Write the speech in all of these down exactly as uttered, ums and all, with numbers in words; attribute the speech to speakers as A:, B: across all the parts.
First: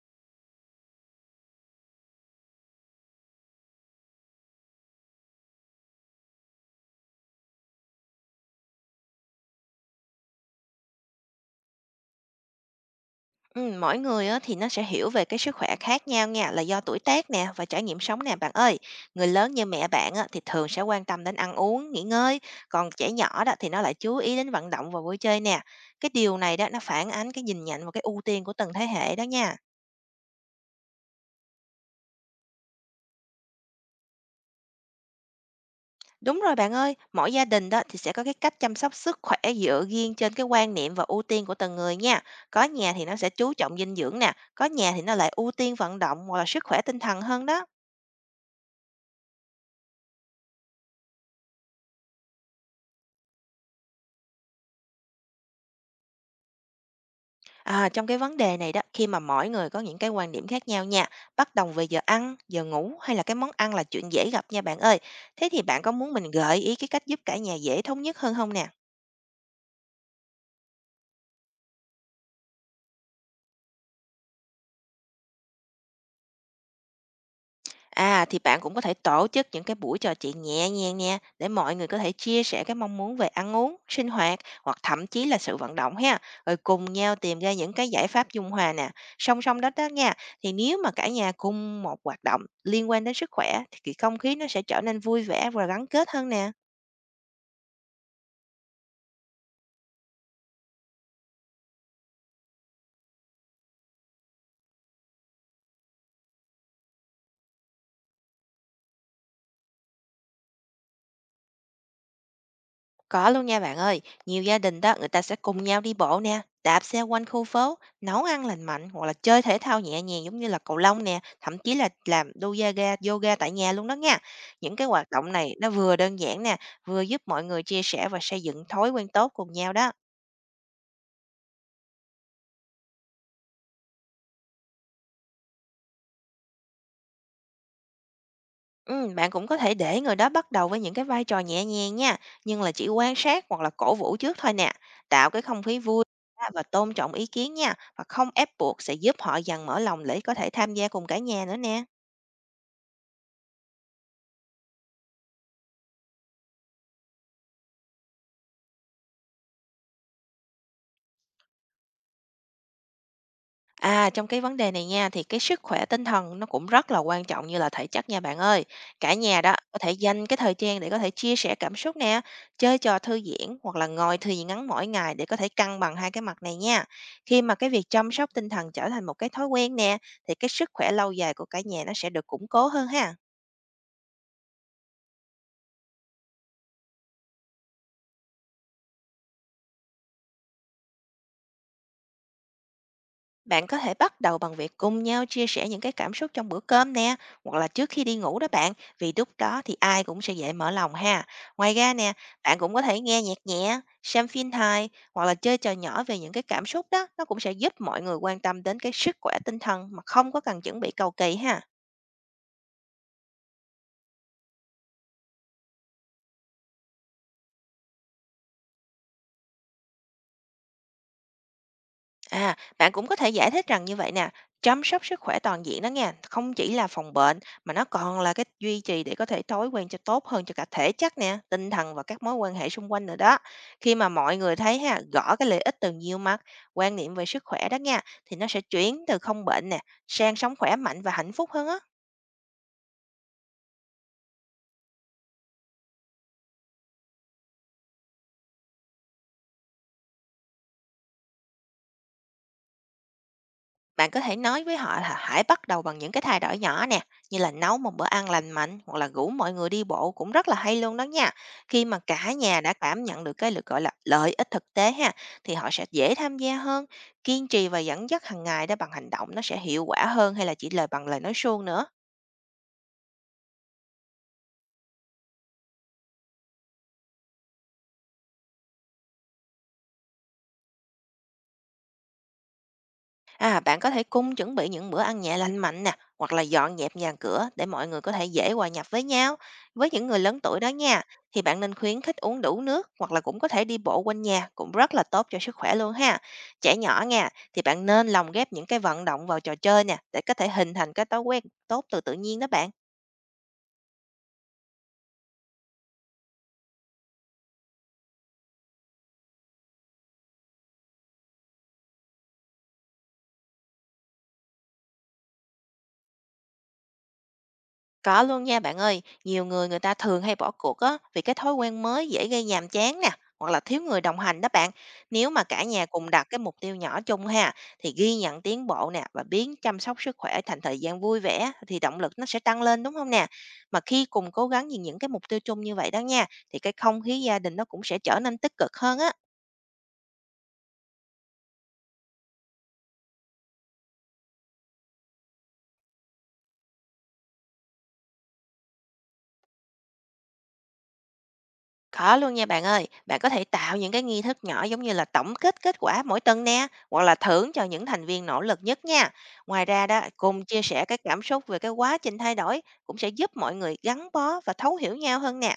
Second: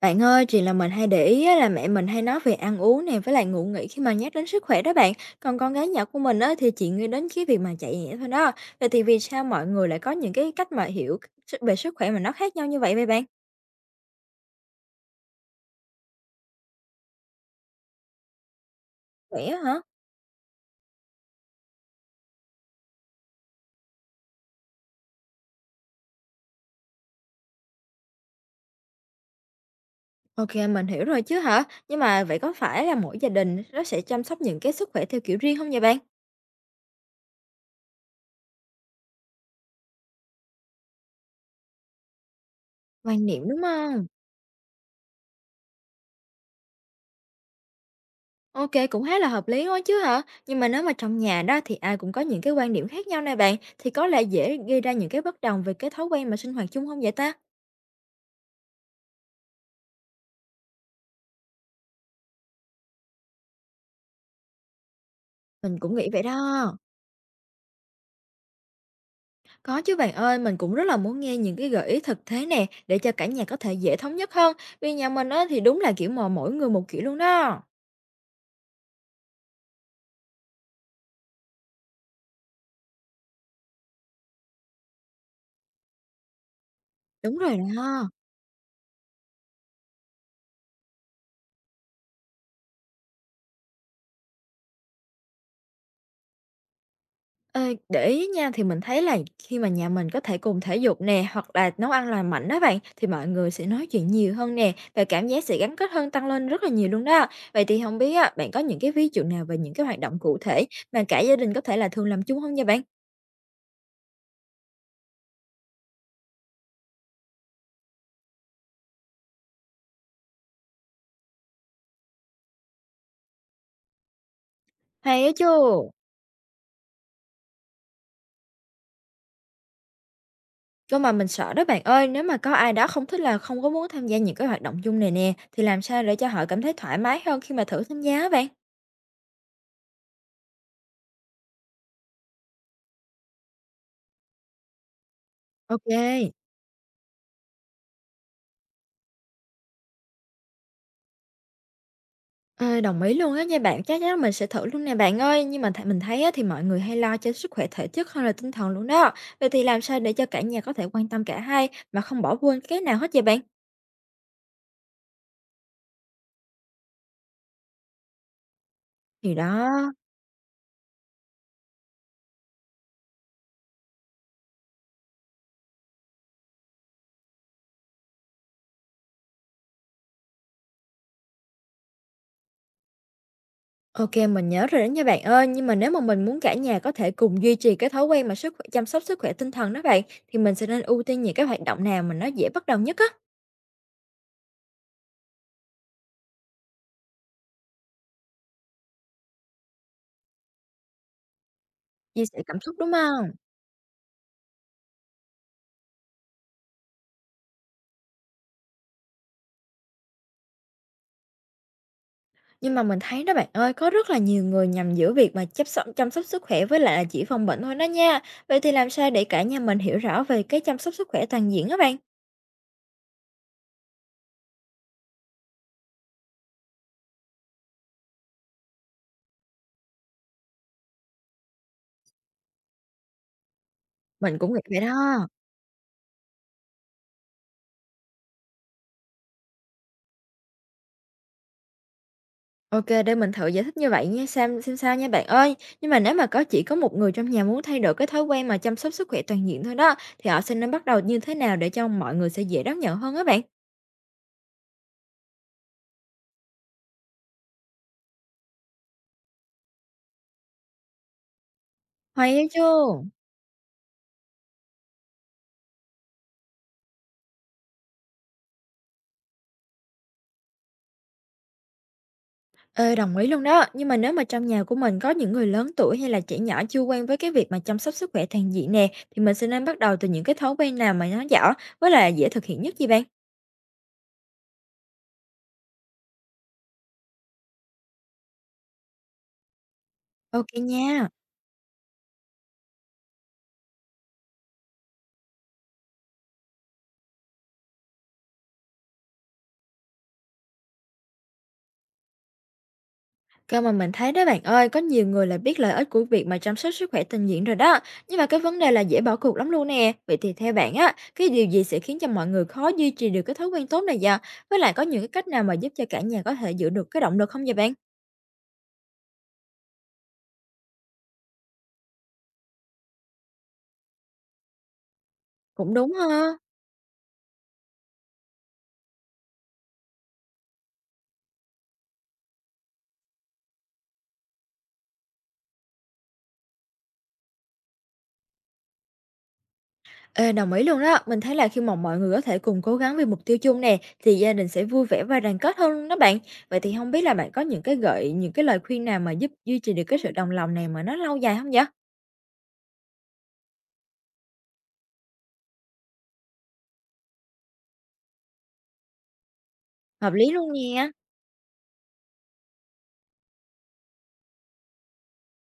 A: Bạn ơi, chuyện là mình hay để ý á, là mẹ mình hay nói về ăn uống nè với lại ngủ nghỉ khi mà nhắc đến sức khỏe đó bạn. Còn con gái nhỏ của mình á, thì chỉ nghĩ đến cái việc mà chạy nhẹ thôi đó. Vậy thì vì sao mọi người lại có những cái cách mà hiểu sức- về sức khỏe mà nó khác nhau như vậy vậy bạn?
B: Ừm, mỗi người á, thì nó sẽ hiểu về cái sức khỏe khác nhau nha, là do tuổi tác nè và trải nghiệm sống nè bạn ơi. Người
A: Khỏe
B: lớn
A: á
B: như
A: hả?
B: mẹ bạn á, thì thường sẽ quan tâm đến ăn uống, nghỉ ngơi, còn trẻ nhỏ đó thì nó lại chú ý đến vận động và vui chơi nè. Cái điều này đó nó phản ánh cái nhìn nhận và cái ưu tiên của từng thế hệ đó nha.
A: Ok, mình hiểu rồi chứ hả? Nhưng mà vậy có phải là mỗi gia đình nó sẽ chăm sóc những cái sức khỏe theo kiểu riêng không vậy bạn?
B: Đúng rồi bạn ơi, mỗi gia đình đó thì sẽ có cái cách chăm sóc sức khỏe dựa riêng trên cái quan niệm và ưu tiên của từng người nha. Có nhà thì nó
A: Quan
B: sẽ
A: niệm
B: chú
A: đúng
B: trọng dinh
A: không?
B: dưỡng nè, có nhà thì nó lại ưu tiên vận động hoặc là sức khỏe tinh thần hơn đó.
A: Ok, cũng khá là hợp lý quá chứ hả? Nhưng mà nếu mà trong nhà đó thì ai cũng có những cái quan điểm khác nhau này bạn, thì có lẽ dễ gây ra những cái bất đồng về cái thói quen mà sinh hoạt chung không vậy ta?
B: À, trong cái vấn đề này đó, khi mà mỗi người có những cái quan điểm khác nhau nha, bất đồng về giờ ăn, giờ ngủ hay là cái món ăn là chuyện dễ gặp nha bạn ơi. Thế thì
A: Mình
B: bạn có
A: cũng nghĩ
B: muốn
A: vậy
B: mình gợi ý
A: đó.
B: cái cách giúp cả nhà dễ thống nhất hơn không nè?
A: Có chứ bạn ơi, mình cũng rất là muốn nghe những cái gợi ý thực tế nè, để cho cả nhà có thể dễ thống nhất hơn. Vì nhà mình á thì đúng là kiểu mà mỗi người một kiểu luôn đó.
B: À, thì bạn cũng có thể tổ chức những cái buổi trò chuyện nhẹ nhàng nha, để mọi người có thể chia sẻ cái mong muốn về ăn uống, sinh hoạt hoặc thậm chí là sự vận động ha. Rồi cùng nhau
A: Đúng
B: tìm ra
A: rồi
B: những cái giải
A: đó.
B: pháp dung hòa nè. Song song đó đó nha, thì nếu mà cả nhà cùng một hoạt động liên quan đến sức khỏe thì cái không khí nó sẽ trở nên vui vẻ và gắn kết hơn nè.
A: Ê, để ý nha, thì mình thấy là khi mà nhà mình có thể cùng thể dục nè hoặc là nấu ăn lành mạnh đó bạn, thì mọi người sẽ nói chuyện nhiều hơn nè và cảm giác sự gắn kết hơn tăng lên rất là nhiều luôn đó. Vậy thì không biết á, bạn có những cái ví dụ nào về những cái hoạt động cụ thể mà cả gia đình có thể là thường làm chung không nha bạn?
B: Có luôn nha bạn ơi, nhiều gia đình đó người ta sẽ cùng nhau đi bộ nè, đạp xe quanh khu phố, nấu ăn lành mạnh hoặc là chơi thể thao nhẹ nhàng giống như là cầu lông nè, thậm chí là làm đu yoga, yoga tại nhà luôn đó nha. Những cái hoạt
A: Hay
B: động
A: á chứ.
B: này nó vừa đơn giản nè, vừa giúp mọi người chia sẻ và xây dựng thói quen tốt cùng nhau đó.
A: Cơ mà mình sợ đó bạn ơi, nếu mà có ai đó không thích, là không có muốn tham gia những cái hoạt động chung này nè, thì làm sao để cho họ cảm thấy thoải mái hơn khi mà thử tham gia á bạn?
B: Ừm, bạn cũng có thể để người đó bắt đầu với những cái vai trò nhẹ nhàng nha, nhưng là chỉ quan sát hoặc là cổ vũ trước thôi nè. Tạo cái không khí vui
A: Ok.
B: á, và tôn trọng ý kiến nha, và không ép buộc sẽ giúp họ dần mở lòng để có thể tham gia cùng cả nhà nữa nè.
A: Ờ, đồng ý luôn á nha bạn, chắc chắn là mình sẽ thử luôn nè bạn ơi. Nhưng mà th mình thấy á, thì mọi người hay lo cho sức khỏe thể chất hơn là tinh thần luôn đó. Vậy thì làm sao để cho cả nhà có thể quan tâm cả hai mà không bỏ quên cái nào hết vậy bạn?
B: À, trong cái vấn đề này nha, thì cái sức khỏe tinh thần nó cũng rất là quan trọng như là thể chất nha bạn ơi. Cả
A: Thì
B: nhà
A: đó,
B: đó có thể dành cái thời gian để có thể chia sẻ cảm xúc nè, chơi trò thư giãn hoặc là ngồi thư giãn ngắn mỗi ngày để có thể cân bằng hai cái mặt này nha. Khi mà cái việc chăm sóc tinh thần trở thành một cái thói quen nè, thì cái sức khỏe lâu dài của cả nhà nó sẽ được củng cố hơn ha.
A: ok mình nhớ rồi đó nha bạn ơi. Nhưng mà nếu mà mình muốn cả nhà có thể cùng duy trì cái thói quen mà sức khỏe, chăm sóc sức khỏe tinh thần đó bạn, thì mình sẽ nên ưu tiên những cái hoạt động nào mà nó dễ bắt đầu nhất á,
B: Bạn có thể bắt đầu bằng việc cùng nhau chia sẻ những cái cảm xúc trong bữa cơm nè, hoặc là trước khi đi ngủ đó bạn, vì lúc đó thì ai cũng sẽ dễ mở lòng ha. Ngoài ra nè,
A: chia sẻ cảm
B: bạn cũng
A: xúc
B: có
A: đúng
B: thể nghe
A: không?
B: nhạc nhẹ, xem phim hài hoặc là chơi trò nhỏ về những cái cảm xúc đó, nó cũng sẽ giúp mọi người quan tâm đến cái sức khỏe tinh thần mà không có cần chuẩn bị cầu kỳ ha.
A: Nhưng mà mình thấy đó bạn ơi, có rất là nhiều người nhầm giữa việc mà chăm sóc chăm sóc sức khỏe với lại là chỉ phòng bệnh thôi đó nha. Vậy thì làm sao để cả nhà mình hiểu rõ về cái chăm sóc sức khỏe toàn diện đó bạn?
B: À, bạn cũng có thể giải thích rằng như vậy nè, chăm sóc sức khỏe toàn diện đó nha, không chỉ là phòng bệnh mà nó còn là cái duy trì để có thể thói quen cho tốt hơn cho cả thể chất nè, tinh thần và các mối quan hệ xung quanh nữa đó. Khi mà mọi
A: Mình cũng
B: người
A: nghĩ
B: thấy
A: vậy
B: ha,
A: đó.
B: gõ cái lợi ích từ nhiều mặt, quan niệm về sức khỏe đó nha, thì nó sẽ chuyển từ không bệnh nè, sang sống khỏe mạnh và hạnh phúc hơn á.
A: Ok, để mình thử giải thích như vậy nha, xem xem sao nha bạn ơi. Nhưng mà nếu mà có chỉ có một người trong nhà muốn thay đổi cái thói quen mà chăm sóc sức khỏe toàn diện thôi đó, thì họ sẽ nên bắt đầu như thế nào để cho mọi người sẽ dễ đón nhận hơn á bạn?
B: Bạn có thể nói với họ là hãy bắt đầu bằng những cái thay đổi nhỏ nè, như là nấu một bữa ăn lành mạnh hoặc là rủ mọi người đi bộ cũng rất là hay luôn đó nha. Khi mà cả
A: Hay á
B: nhà
A: chứ?
B: đã cảm nhận được cái lực gọi là lợi ích thực tế ha, thì họ sẽ dễ tham gia hơn, kiên trì và dẫn dắt hàng ngày đó bằng hành động nó sẽ hiệu quả hơn hay là chỉ lời bằng lời nói suông nữa.
A: Ê, đồng ý luôn đó. Nhưng mà nếu mà trong nhà của mình có những người lớn tuổi hay là trẻ nhỏ chưa quen với cái việc mà chăm sóc sức khỏe toàn diện nè, thì mình sẽ nên bắt đầu từ những cái thói quen nào mà nó nhỏ với là dễ thực hiện nhất gì bạn?
B: À, bạn có thể cùng chuẩn bị những bữa ăn nhẹ lành mạnh nè, hoặc là dọn dẹp nhà cửa để mọi người có thể dễ hòa nhập với nhau. Với những người lớn
A: Ok
B: tuổi đó nha,
A: nha.
B: thì bạn nên khuyến khích uống đủ nước hoặc là cũng có thể đi bộ quanh nhà cũng rất là tốt cho sức khỏe luôn ha. Trẻ nhỏ nha, thì bạn nên lồng ghép những cái vận động vào trò chơi nè để có thể hình thành cái thói quen tốt từ tự nhiên đó bạn.
A: Cơ mà mình thấy đó bạn ơi, có nhiều người là biết lợi ích của việc mà chăm sóc sức khỏe toàn diện rồi đó. Nhưng mà cái vấn đề là dễ bỏ cuộc lắm luôn nè. Vậy thì theo bạn á, cái điều gì sẽ khiến cho mọi người khó duy trì được cái thói quen tốt này vậy? Với lại có những cái cách nào mà giúp cho cả nhà có thể giữ được cái động lực không vậy bạn?
B: Có luôn nha bạn ơi, nhiều người người ta thường hay bỏ cuộc á vì cái thói quen mới dễ gây nhàm chán nè, hoặc là thiếu người đồng hành đó bạn. Nếu mà cả
A: Cũng
B: nhà
A: đúng
B: cùng đặt cái
A: ha.
B: mục tiêu nhỏ chung ha thì ghi nhận tiến bộ nè và biến chăm sóc sức khỏe thành thời gian vui vẻ thì động lực nó sẽ tăng lên đúng không nè. Mà khi cùng cố gắng vì những cái mục tiêu chung như vậy đó nha thì cái không khí gia đình nó cũng sẽ trở nên tích cực hơn á.
A: Ê, đồng ý luôn đó. Mình thấy là khi mà mọi người có thể cùng cố gắng vì mục tiêu chung nè, thì gia đình sẽ vui vẻ và đoàn kết hơn luôn đó bạn. Vậy thì không biết là bạn có những cái gợi, những cái lời khuyên nào mà giúp duy trì được cái sự đồng lòng này mà nó lâu dài không vậy?
B: Có luôn nha bạn ơi, bạn có thể tạo những cái nghi thức nhỏ giống như là tổng kết kết quả mỗi tuần nè, hoặc là thưởng cho những thành viên nỗ lực nhất nha. Ngoài ra đó,
A: Hợp lý
B: cùng
A: luôn
B: chia sẻ
A: nha.
B: cái cảm xúc về cái quá trình thay đổi cũng sẽ giúp mọi người gắn bó và thấu hiểu nhau hơn nè.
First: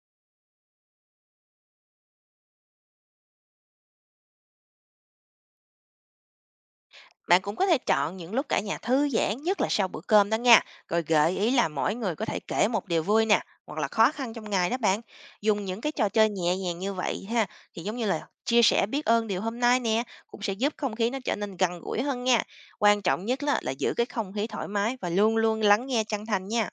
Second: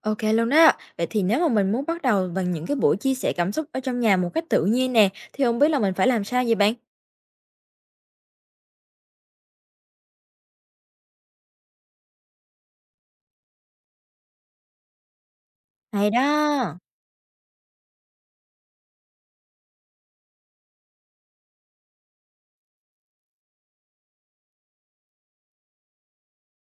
A: Ok luôn đó. Vậy thì nếu mà mình muốn bắt đầu bằng những cái buổi chia sẻ cảm xúc ở trong nhà một cách tự nhiên nè, thì không biết là mình phải làm sao vậy bạn?
B: Bạn cũng có thể chọn những lúc cả nhà thư giãn, nhất là sau bữa cơm đó nha. Rồi gợi ý là mỗi người có thể kể một điều vui nè, hoặc là khó khăn trong ngày đó bạn. Dùng những cái trò
A: Hay
B: chơi nhẹ
A: đó.
B: nhàng như vậy ha, thì giống như là chia sẻ biết ơn điều hôm nay nè, cũng sẽ giúp không khí nó trở nên gần gũi hơn nha. Quan trọng nhất là, là giữ cái không khí thoải mái và luôn luôn lắng nghe chân thành nha.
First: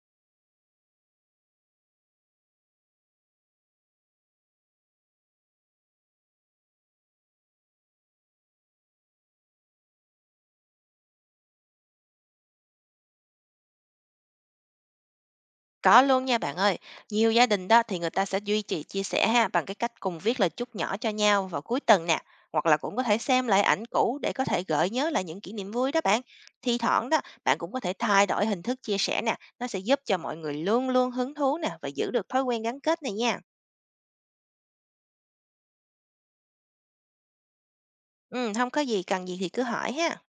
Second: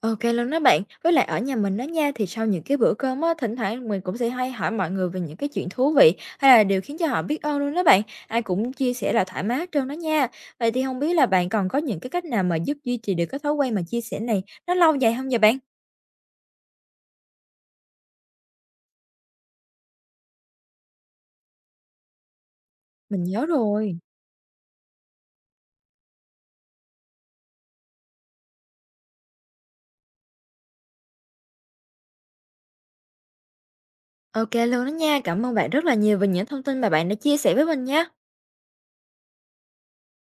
A: OK luôn đó bạn. Với lại ở nhà mình đó nha, thì sau những cái bữa cơm á, thỉnh thoảng mình cũng sẽ hay hỏi mọi người về những cái chuyện thú vị hay là điều khiến cho họ biết ơn luôn đó bạn. Ai cũng chia sẻ là thoải mái hết trơn đó nha. Vậy thì không biết là bạn còn có những cái cách nào mà giúp duy trì được cái thói quen mà chia sẻ này nó lâu dài không vậy bạn?
B: Có luôn nha bạn ơi. Nhiều gia đình đó thì người ta sẽ duy trì chia sẻ ha bằng cái cách cùng viết lời chúc nhỏ cho nhau vào cuối tuần nè, hoặc là cũng có thể
A: Mình
B: xem
A: nhớ
B: lại ảnh
A: rồi.
B: cũ để có thể gợi nhớ lại những kỷ niệm vui đó bạn. Thi thoảng đó, bạn cũng có thể thay đổi hình thức chia sẻ nè, nó sẽ giúp cho mọi người luôn luôn hứng thú nè và giữ được thói quen gắn kết này nha.
A: OK luôn đó nha. Cảm ơn bạn rất là nhiều về những thông tin mà bạn đã chia sẻ với mình nha.
B: Ừ, không có gì cần gì thì cứ hỏi ha.